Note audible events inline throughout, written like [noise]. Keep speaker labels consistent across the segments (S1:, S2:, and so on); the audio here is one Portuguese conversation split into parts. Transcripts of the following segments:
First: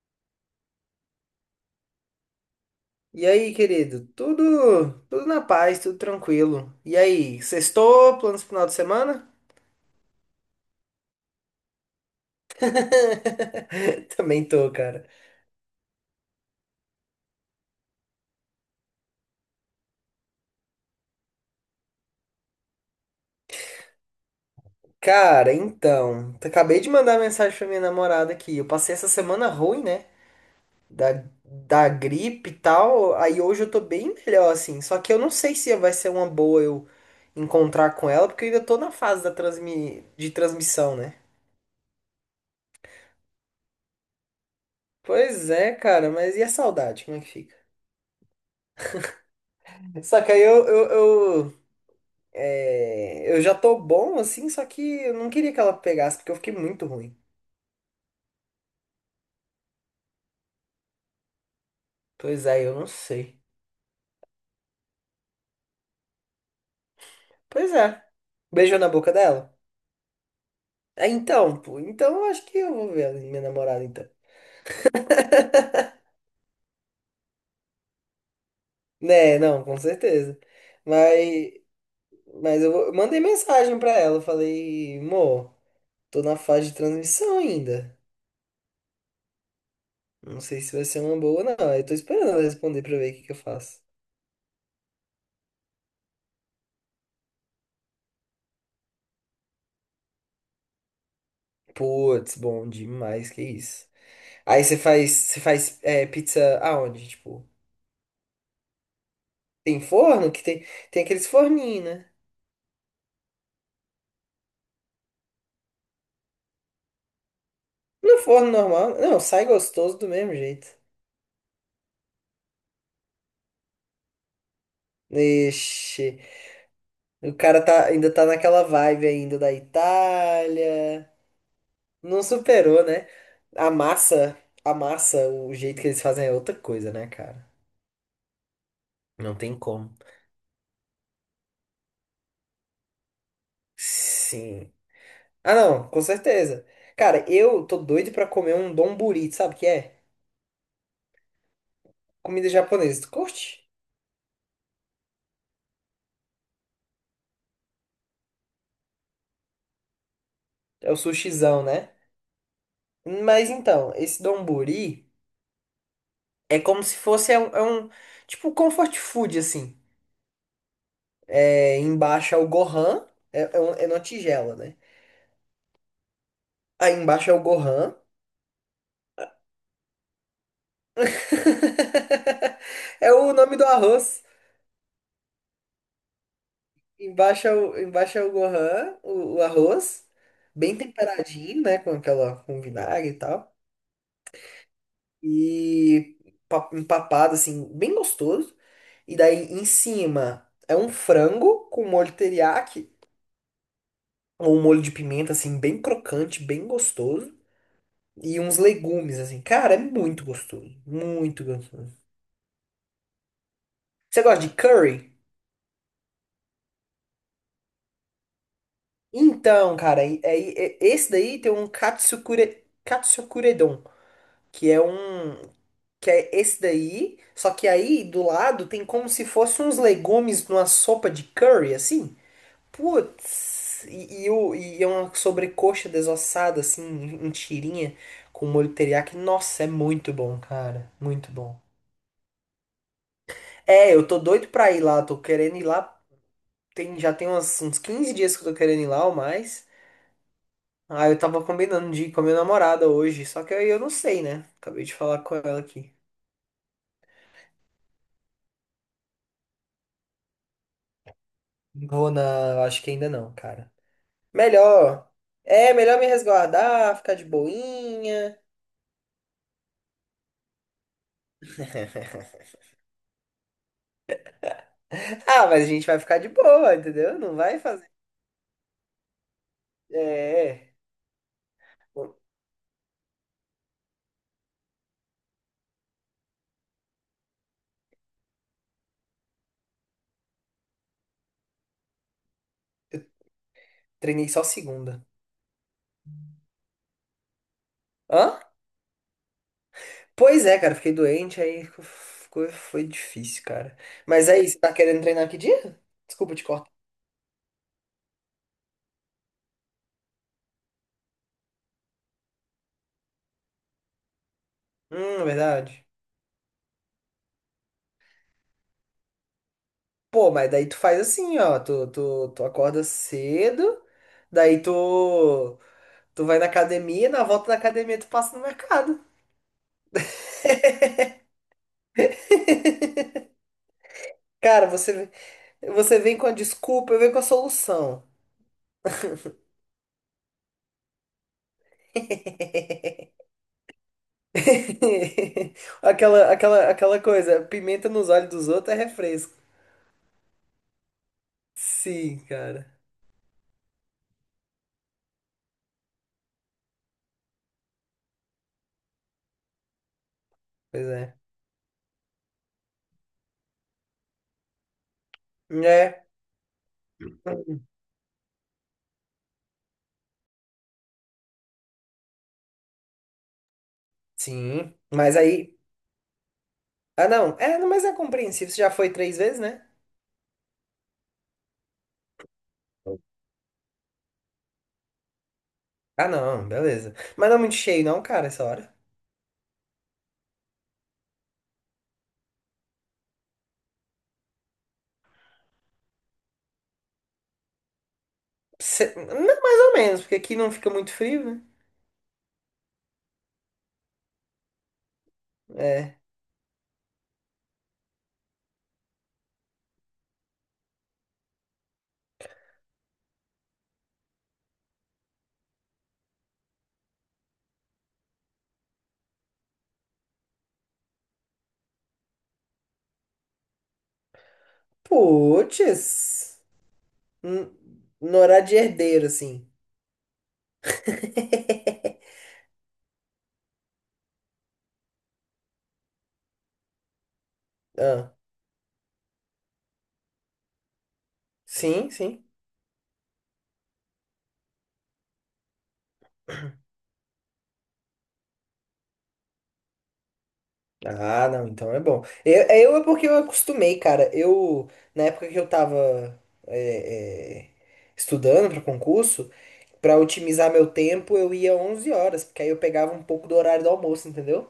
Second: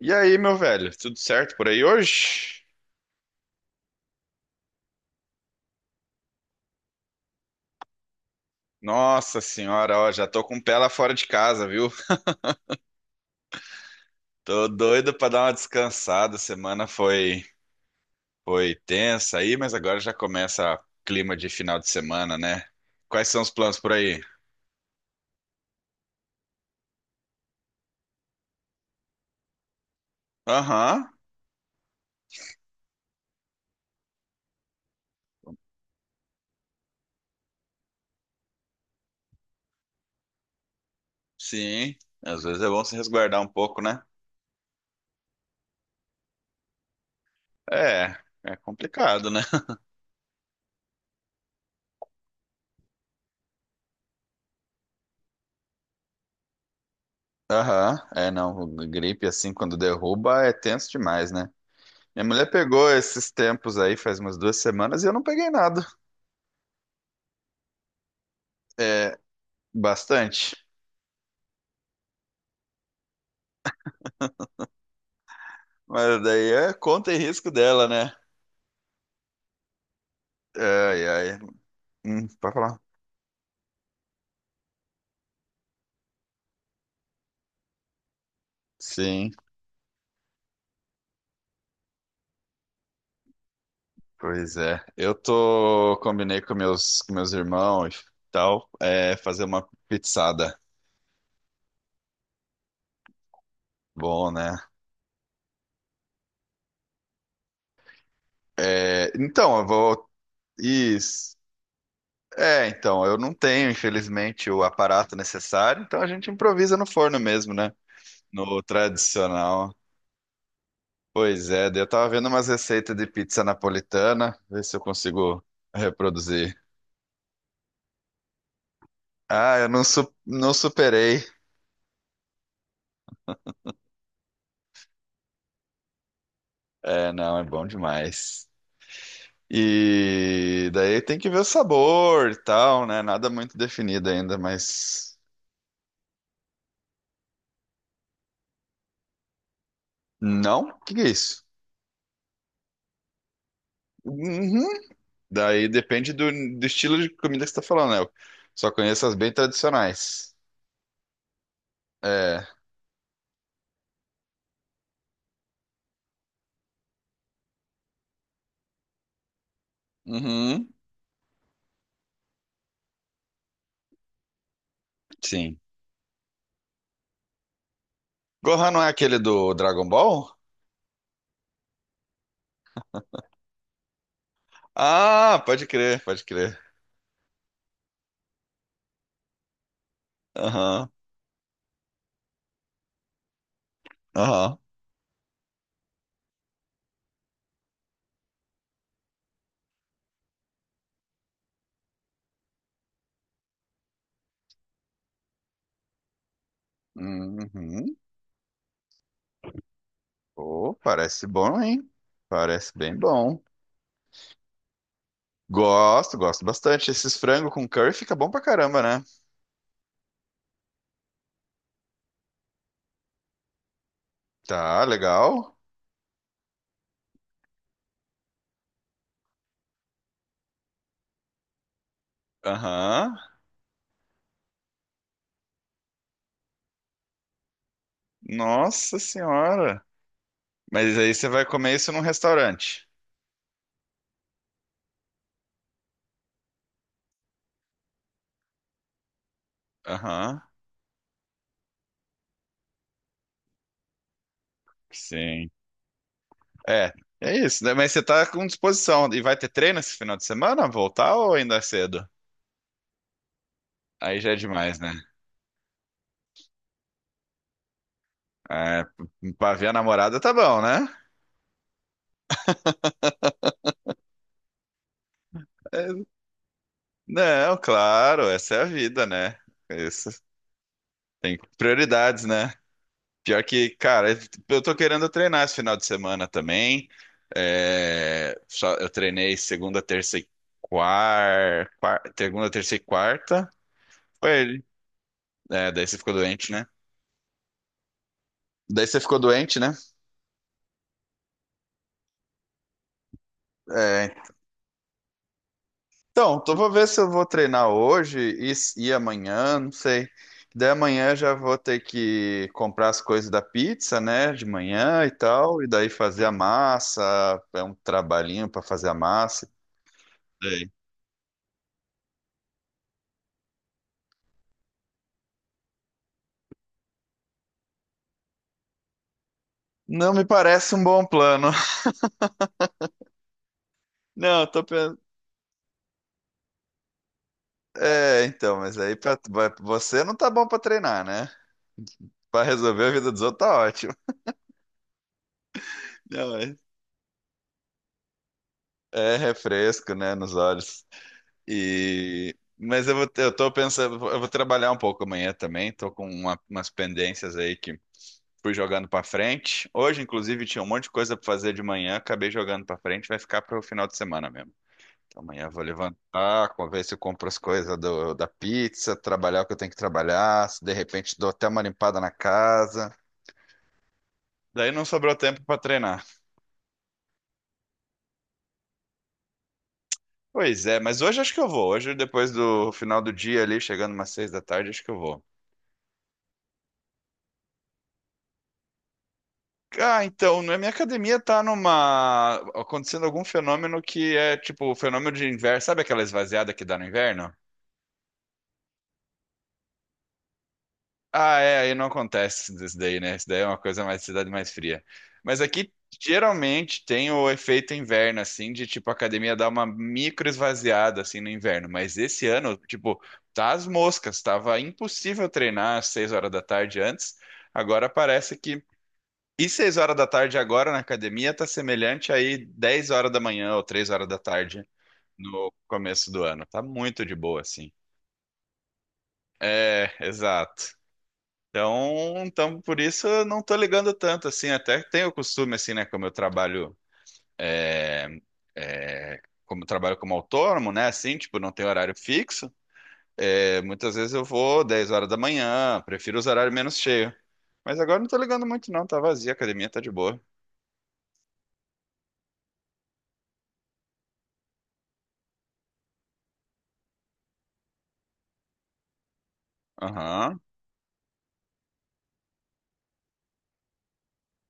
S1: E aí, meu velho, tudo certo por aí hoje?
S2: E aí, querido? Tudo na paz, tudo tranquilo. E aí, sextou? Planos pro final de semana?
S1: Nossa senhora, ó, já tô com o pé lá fora de casa, viu?
S2: [laughs] Também
S1: Tô
S2: tô, cara.
S1: doido pra dar uma descansada. A semana foi tensa aí, mas agora já começa clima de final de semana, né? Quais são os planos por aí?
S2: Cara, então, acabei de mandar mensagem pra minha namorada aqui. Eu passei essa semana ruim, né?
S1: Aham,
S2: Da gripe e tal. Aí hoje eu tô bem melhor, assim. Só que eu não sei se vai ser uma boa eu encontrar com ela, porque eu ainda tô na fase da transmissão, né?
S1: sim. Às vezes é bom se resguardar um pouco, né?
S2: Pois é, cara, mas e a saudade? Como é que fica?
S1: É, é complicado, né? [laughs]
S2: Só que aí eu, eu, eu É, eu já tô bom assim, só que eu não queria que ela pegasse, porque eu fiquei muito ruim.
S1: Aham, é, não, gripe assim quando derruba é tenso demais, né? Minha
S2: Pois
S1: mulher
S2: é, eu não
S1: pegou esses
S2: sei.
S1: tempos aí faz umas duas semanas e eu não peguei nada.
S2: Pois é. Beijou na boca
S1: É,
S2: dela?
S1: bastante.
S2: É, então, pô, então eu acho que eu vou ver a minha namorada, então.
S1: Mas daí é conta e risco dela, né?
S2: Né, não, com certeza.
S1: Ai, ai.
S2: Mas,
S1: Pode
S2: mas eu,
S1: falar.
S2: eu mandei mensagem pra ela, eu falei, amor, tô na fase de transmissão ainda.
S1: Sim,
S2: Não sei se vai ser uma boa não. Eu tô esperando ela responder pra ver o que que eu faço.
S1: pois é. Eu tô, combinei com com meus irmãos e tal, é, fazer uma pizzada.
S2: Putz, bom demais, que isso.
S1: Bom, né?
S2: Aí você faz é, pizza aonde, tipo?
S1: É, então, eu
S2: Tem
S1: vou.
S2: forno que tem, tem aqueles
S1: Isso.
S2: forninhos, né?
S1: É, então, eu não tenho, infelizmente, o aparato necessário, então a gente improvisa no forno mesmo, né?
S2: No forno
S1: No
S2: normal, não, sai
S1: tradicional.
S2: gostoso do mesmo jeito.
S1: Pois é, daí eu tava vendo umas receitas de pizza napolitana, ver se eu consigo
S2: Ixi,
S1: reproduzir.
S2: o cara tá, ainda tá naquela vibe ainda da
S1: Ah, eu não, não
S2: Itália.
S1: superei.
S2: Não superou, né? A massa, a massa, o jeito que eles fazem é outra coisa, né,
S1: É, não, é
S2: cara?
S1: bom demais.
S2: Não tem como.
S1: E daí tem que ver o sabor e tal, né? Nada muito definido ainda,
S2: Sim.
S1: mas.
S2: Ah, não, com certeza. Cara, eu tô doido pra comer um donburi, sabe o que é?
S1: Não? O que que é isso?
S2: Comida japonesa. Tu curte?
S1: Uhum. Daí depende do estilo de comida que você tá falando, né? Eu só conheço as bem tradicionais.
S2: É o sushizão, né?
S1: É.
S2: Mas então, esse donburi. É como se fosse tipo um comfort food assim.
S1: Uhum.
S2: É, embaixo é o Gohan, é uma tigela, né?
S1: Sim.
S2: Aí embaixo é o Gohan.
S1: Gohan não é aquele do Dragon Ball?
S2: [laughs] É o nome do arroz.
S1: Ah, pode crer, pode crer.
S2: Embaixo é o Gohan, o arroz, bem
S1: Aham,
S2: temperadinho, né, com aquela com vinagre e tal.
S1: aham.
S2: E empapado assim, bem gostoso. E daí em cima é um frango com molho teriyaki, ou um molho de pimenta assim, bem crocante, bem gostoso.
S1: Uhum.
S2: E uns legumes, assim. Cara, é muito
S1: Pô,
S2: gostoso.
S1: parece
S2: Muito
S1: bom, hein?
S2: gostoso.
S1: Parece bem bom.
S2: Você gosta de curry?
S1: Gosto, gosto bastante. Esses frango com curry fica bom pra caramba, né?
S2: Então, cara, esse daí tem um katsukure, katsukuredon, que é
S1: Tá,
S2: um,
S1: legal.
S2: que é esse daí, só que aí do lado tem como se fosse uns legumes numa sopa de curry, assim.
S1: Aham.
S2: Putz, e é uma sobrecoxa desossada, assim, em tirinha, com molho
S1: Nossa
S2: teriyaki. Nossa, é
S1: senhora.
S2: muito bom, cara,
S1: Mas aí você
S2: muito
S1: vai
S2: bom.
S1: comer isso num restaurante.
S2: É, eu tô doido pra ir lá, tô querendo ir lá tem, já tem uns 15 dias que eu tô querendo ir lá ou mais.
S1: Aham.
S2: Ah, eu tava combinando de ir com a minha namorada hoje, só que aí eu não sei, né? Acabei de falar com
S1: Sim.
S2: ela aqui.
S1: É, é isso, né? Mas você tá com disposição. E vai ter treino esse final de semana? Voltar ou ainda é cedo?
S2: Vou na. Eu Acho que ainda não, cara.
S1: Aí já é demais, né?
S2: Melhor. É, melhor me resguardar, ficar de boinha.
S1: É, pra ver a namorada tá bom, né?
S2: [laughs] Ah, mas a gente vai
S1: É,
S2: ficar de boa, entendeu? Não
S1: não,
S2: vai fazer.
S1: claro, essa é a vida, né? Isso.
S2: É. é.
S1: Tem
S2: Bom,
S1: prioridades, né? Pior que, cara, eu tô querendo treinar esse final de semana também. É, eu treinei segunda, terça e quarta, segunda, terça e quarta.
S2: Treinei
S1: Foi
S2: só
S1: ele.
S2: segunda.
S1: É, daí você ficou doente, né?
S2: Hã?
S1: Daí você ficou doente, né?
S2: Pois é, cara, fiquei doente, foi difícil, cara. Mas
S1: É,
S2: aí, você tá querendo treinar que dia? Desculpa
S1: então,
S2: te
S1: tô, vou
S2: cortar.
S1: ver se eu vou treinar hoje e, e amanhã, não sei. Daí amanhã eu já vou ter que comprar as coisas da pizza, né? De manhã e tal. E
S2: Verdade.
S1: daí fazer a massa. É um trabalhinho pra fazer a massa.
S2: Pô, mas daí tu faz assim, ó. Tu acorda cedo, daí tu vai na academia, na volta da academia tu passa no mercado.
S1: Não me parece um bom plano. [laughs]
S2: [laughs]
S1: Não, eu tô
S2: Cara,
S1: pensando.
S2: você, você vem com a desculpa, eu venho com a solução.
S1: É, então, mas aí pra... você não tá bom pra treinar, né? Pra resolver a vida dos outros tá ótimo.
S2: [laughs]
S1: [laughs]
S2: Aquela,
S1: Não, é,
S2: aquela, aquela coisa, pimenta nos olhos dos outros é
S1: é
S2: refresco.
S1: refresco, né, nos olhos.
S2: Sim,
S1: E
S2: cara.
S1: mas eu vou, eu tô pensando, eu vou trabalhar um pouco amanhã também. Tô com umas pendências aí que fui jogando pra frente. Hoje, inclusive, tinha um monte
S2: Pois
S1: de
S2: é.
S1: coisa pra fazer de manhã, acabei jogando pra frente, vai ficar pro final de semana mesmo. Amanhã eu vou
S2: É,
S1: levantar, ver se eu compro as coisas da pizza, trabalhar o que eu tenho que trabalhar, se de repente dou até uma limpada na casa. Daí
S2: sim.
S1: não sobrou
S2: Mas
S1: tempo
S2: aí.
S1: para treinar.
S2: Ah, não. É, não, mas é compreensível. Você já foi três vezes, né?
S1: Pois é, mas hoje acho que eu vou. Hoje, depois do final do dia ali, chegando umas seis da tarde, acho que eu vou.
S2: Ah, não, beleza. Mas não é muito cheio, não, cara, essa hora.
S1: Ah, então, na minha academia tá numa... acontecendo algum fenômeno que é tipo o fenômeno de inverno. Sabe aquela esvaziada que dá no inverno?
S2: Não, mais ou menos, porque aqui não fica muito frio,
S1: Ah,
S2: né?
S1: é, aí não acontece isso daí, né? Isso daí é uma coisa mais cidade mais fria. Mas aqui
S2: É.
S1: geralmente tem o efeito inverno, assim, de tipo a academia dar uma micro esvaziada assim no inverno. Mas esse ano, tipo, tá as moscas, tava impossível treinar às seis horas da tarde antes. Agora parece que. E seis horas da tarde agora na academia tá semelhante aí 10 horas da manhã ou três horas da tarde no começo do
S2: Puts.
S1: ano. Tá muito de boa,
S2: N-
S1: assim.
S2: No horário de herdeiro, assim.
S1: É, exato.
S2: [laughs]
S1: Então, por isso eu não tô ligando tanto, assim, até tenho o costume, assim, né, como eu trabalho, é,
S2: Ah,
S1: é, como eu trabalho como autônomo, né, assim, tipo, não tem
S2: sim,
S1: horário
S2: sim.
S1: fixo, é, muitas vezes eu vou 10 horas da manhã, prefiro os horários menos cheios. Mas agora não tô ligando muito não, tá vazia, a academia tá de boa.
S2: Ah, não, então é bom. Eu é porque eu acostumei, cara. Eu, na época que eu tava é, é, estudando para concurso, para
S1: Aham,
S2: otimizar meu tempo, eu ia 11 horas, porque aí eu pegava um pouco do horário do almoço, entendeu?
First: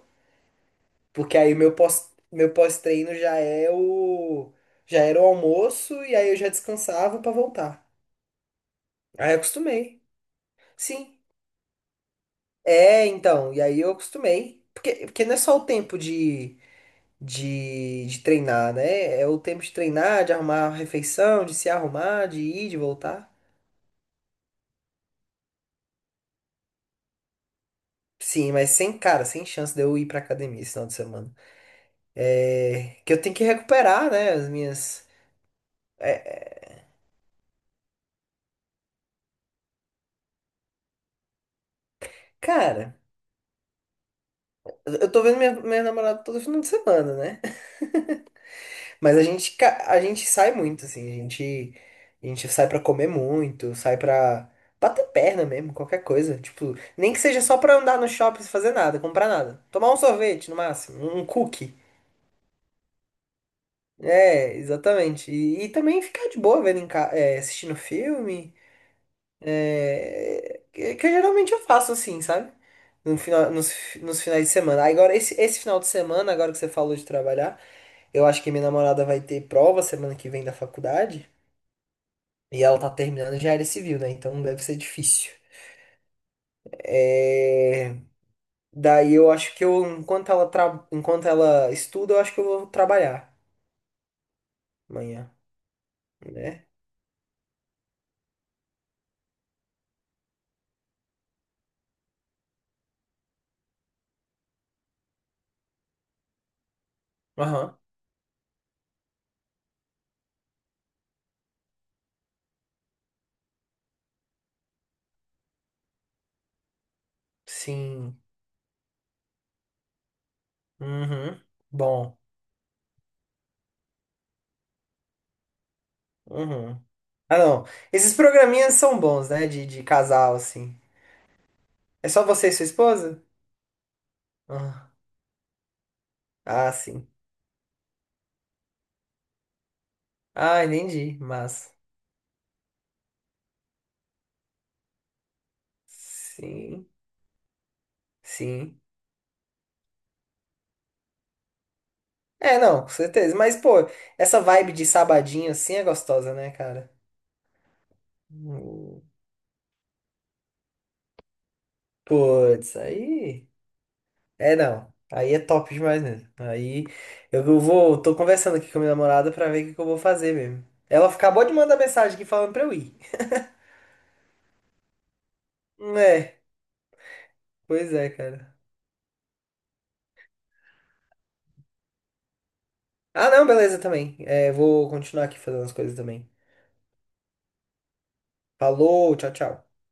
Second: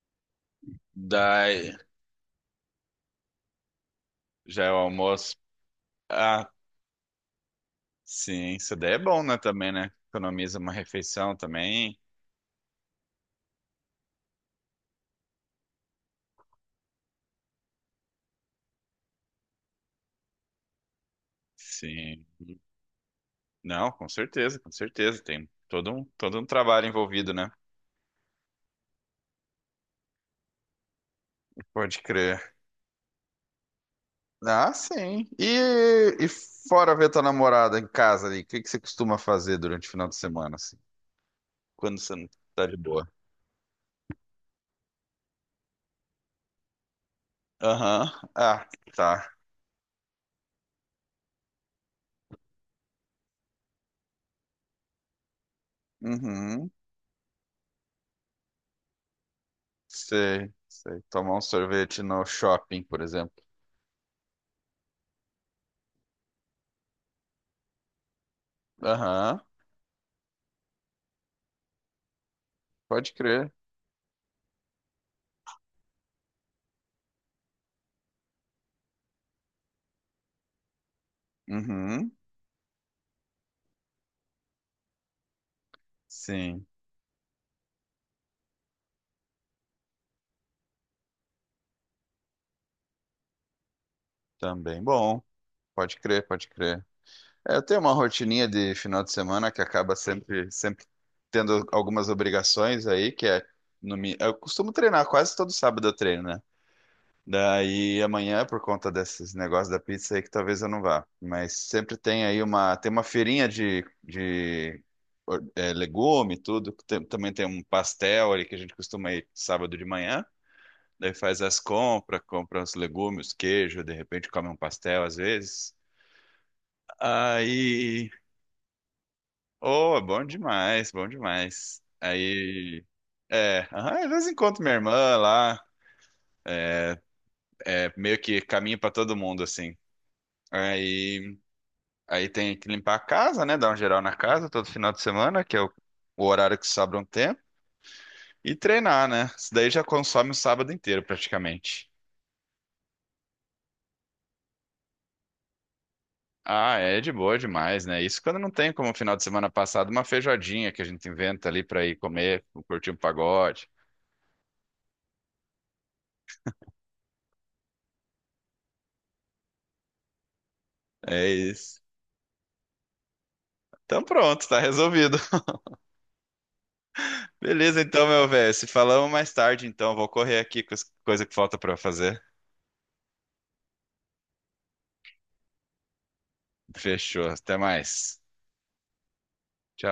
S2: Porque aí o
S1: daí,
S2: meu meu pós-treino já é o.
S1: já é o
S2: Já era o
S1: almoço.
S2: almoço e aí eu
S1: Ah,
S2: já descansava pra voltar.
S1: sim, isso daí é bom,
S2: Aí
S1: né,
S2: eu
S1: também, né,
S2: acostumei.
S1: economiza uma
S2: Sim.
S1: refeição também,
S2: É, então. E aí eu acostumei. Porque, porque não é só o tempo de treinar, né? É o tempo de treinar, de arrumar a refeição, de se
S1: sim.
S2: arrumar, de ir, de voltar.
S1: Não, com certeza, com certeza. Tem todo um trabalho envolvido, né?
S2: Sim, mas sem, cara, sem chance de eu ir pra academia esse final de semana.
S1: Pode crer.
S2: É. Que eu tenho que recuperar, né? As
S1: Ah,
S2: minhas.
S1: sim. E
S2: é, é,
S1: fora ver tua namorada em casa ali, o que que você costuma fazer durante o final de semana, assim? Quando você não tá de
S2: cara,
S1: boa.
S2: eu tô vendo minha, minha namorada todo final de semana, né?
S1: Aham. Ah,
S2: Mas a
S1: tá.
S2: gente, a gente sai muito, assim, a gente sai pra comer muito, sai pra bater perna mesmo, qualquer coisa.
S1: Uhum.
S2: Tipo, nem que seja só pra andar no shopping sem fazer nada, comprar nada. Tomar um sorvete,
S1: Sei,
S2: no
S1: sei.
S2: máximo, um
S1: Tomar um
S2: cookie.
S1: sorvete no shopping, por exemplo.
S2: É, exatamente. E também ficar de boa vendo é, assistindo filme.
S1: Aham.
S2: É... Que geralmente eu faço assim, sabe?
S1: Pode
S2: No
S1: crer.
S2: final, nos finais de semana. Agora, esse final de semana, agora que você falou de trabalhar, eu acho que minha namorada vai ter prova semana que vem da faculdade.
S1: Uhum.
S2: E ela tá terminando já área civil, né? Então deve ser difícil.
S1: Sim.
S2: É... Daí eu acho que eu, enquanto ela estuda, eu acho que eu vou trabalhar
S1: Também bom.
S2: amanhã,
S1: Pode crer, pode
S2: né?
S1: crer. É, eu tenho uma rotininha de final de semana que acaba sempre, sempre tendo algumas obrigações aí, que é no, mi- eu costumo treinar quase todo sábado eu treino, né?
S2: Aham.
S1: Daí amanhã, por conta desses negócios da pizza aí, que talvez eu não vá. Mas sempre tem aí uma, tem uma feirinha de é, legume, e tudo. Também tem um
S2: Sim.
S1: pastel ali que a gente costuma ir sábado de manhã. Daí faz
S2: Uhum.
S1: as
S2: Bom.
S1: compras, compra os legumes, queijo, de repente come um pastel às vezes.
S2: Uhum. Ah, não.
S1: Aí
S2: Esses programinhas são bons, né? De
S1: oh, bom
S2: casal, assim.
S1: demais, bom demais.
S2: É só você e sua
S1: Aí,
S2: esposa?
S1: é, aham, às vezes encontro minha
S2: Ah,
S1: irmã lá,
S2: ah, sim.
S1: é, meio que caminho pra todo mundo, assim.
S2: Ah, entendi.
S1: Aí,
S2: Mas.
S1: aí tem que limpar a casa, né? Dar um geral na casa todo final de semana, que é o horário que
S2: Sim.
S1: sobra um tempo. E
S2: Sim.
S1: treinar, né? Isso daí já consome o sábado inteiro, praticamente.
S2: É, não, com certeza. Mas, pô, essa vibe de sabadinho assim é gostosa, né,
S1: Ah,
S2: cara?
S1: é de boa demais, né? Isso quando não tem como
S2: Hum,
S1: final de semana passado, uma feijoadinha que a gente inventa ali pra ir comer,
S2: Putz,
S1: curtir um
S2: aí.
S1: pagode.
S2: É não. Aí é top demais mesmo. Aí eu vou. Tô conversando aqui com a minha namorada pra ver o que que eu vou fazer mesmo. Ela
S1: É
S2: acabou de mandar
S1: isso.
S2: mensagem aqui falando pra eu ir.
S1: Então pronto, tá resolvido.
S2: É,
S1: Beleza,
S2: pois
S1: então,
S2: é,
S1: meu velho.
S2: cara.
S1: Se falamos mais tarde, então. Vou correr aqui com as coisas que falta pra fazer.
S2: Ah, não, beleza também. É, vou continuar aqui fazendo as coisas também.
S1: Fechou. Até mais.
S2: Falou, tchau, tchau.
S1: Tchau.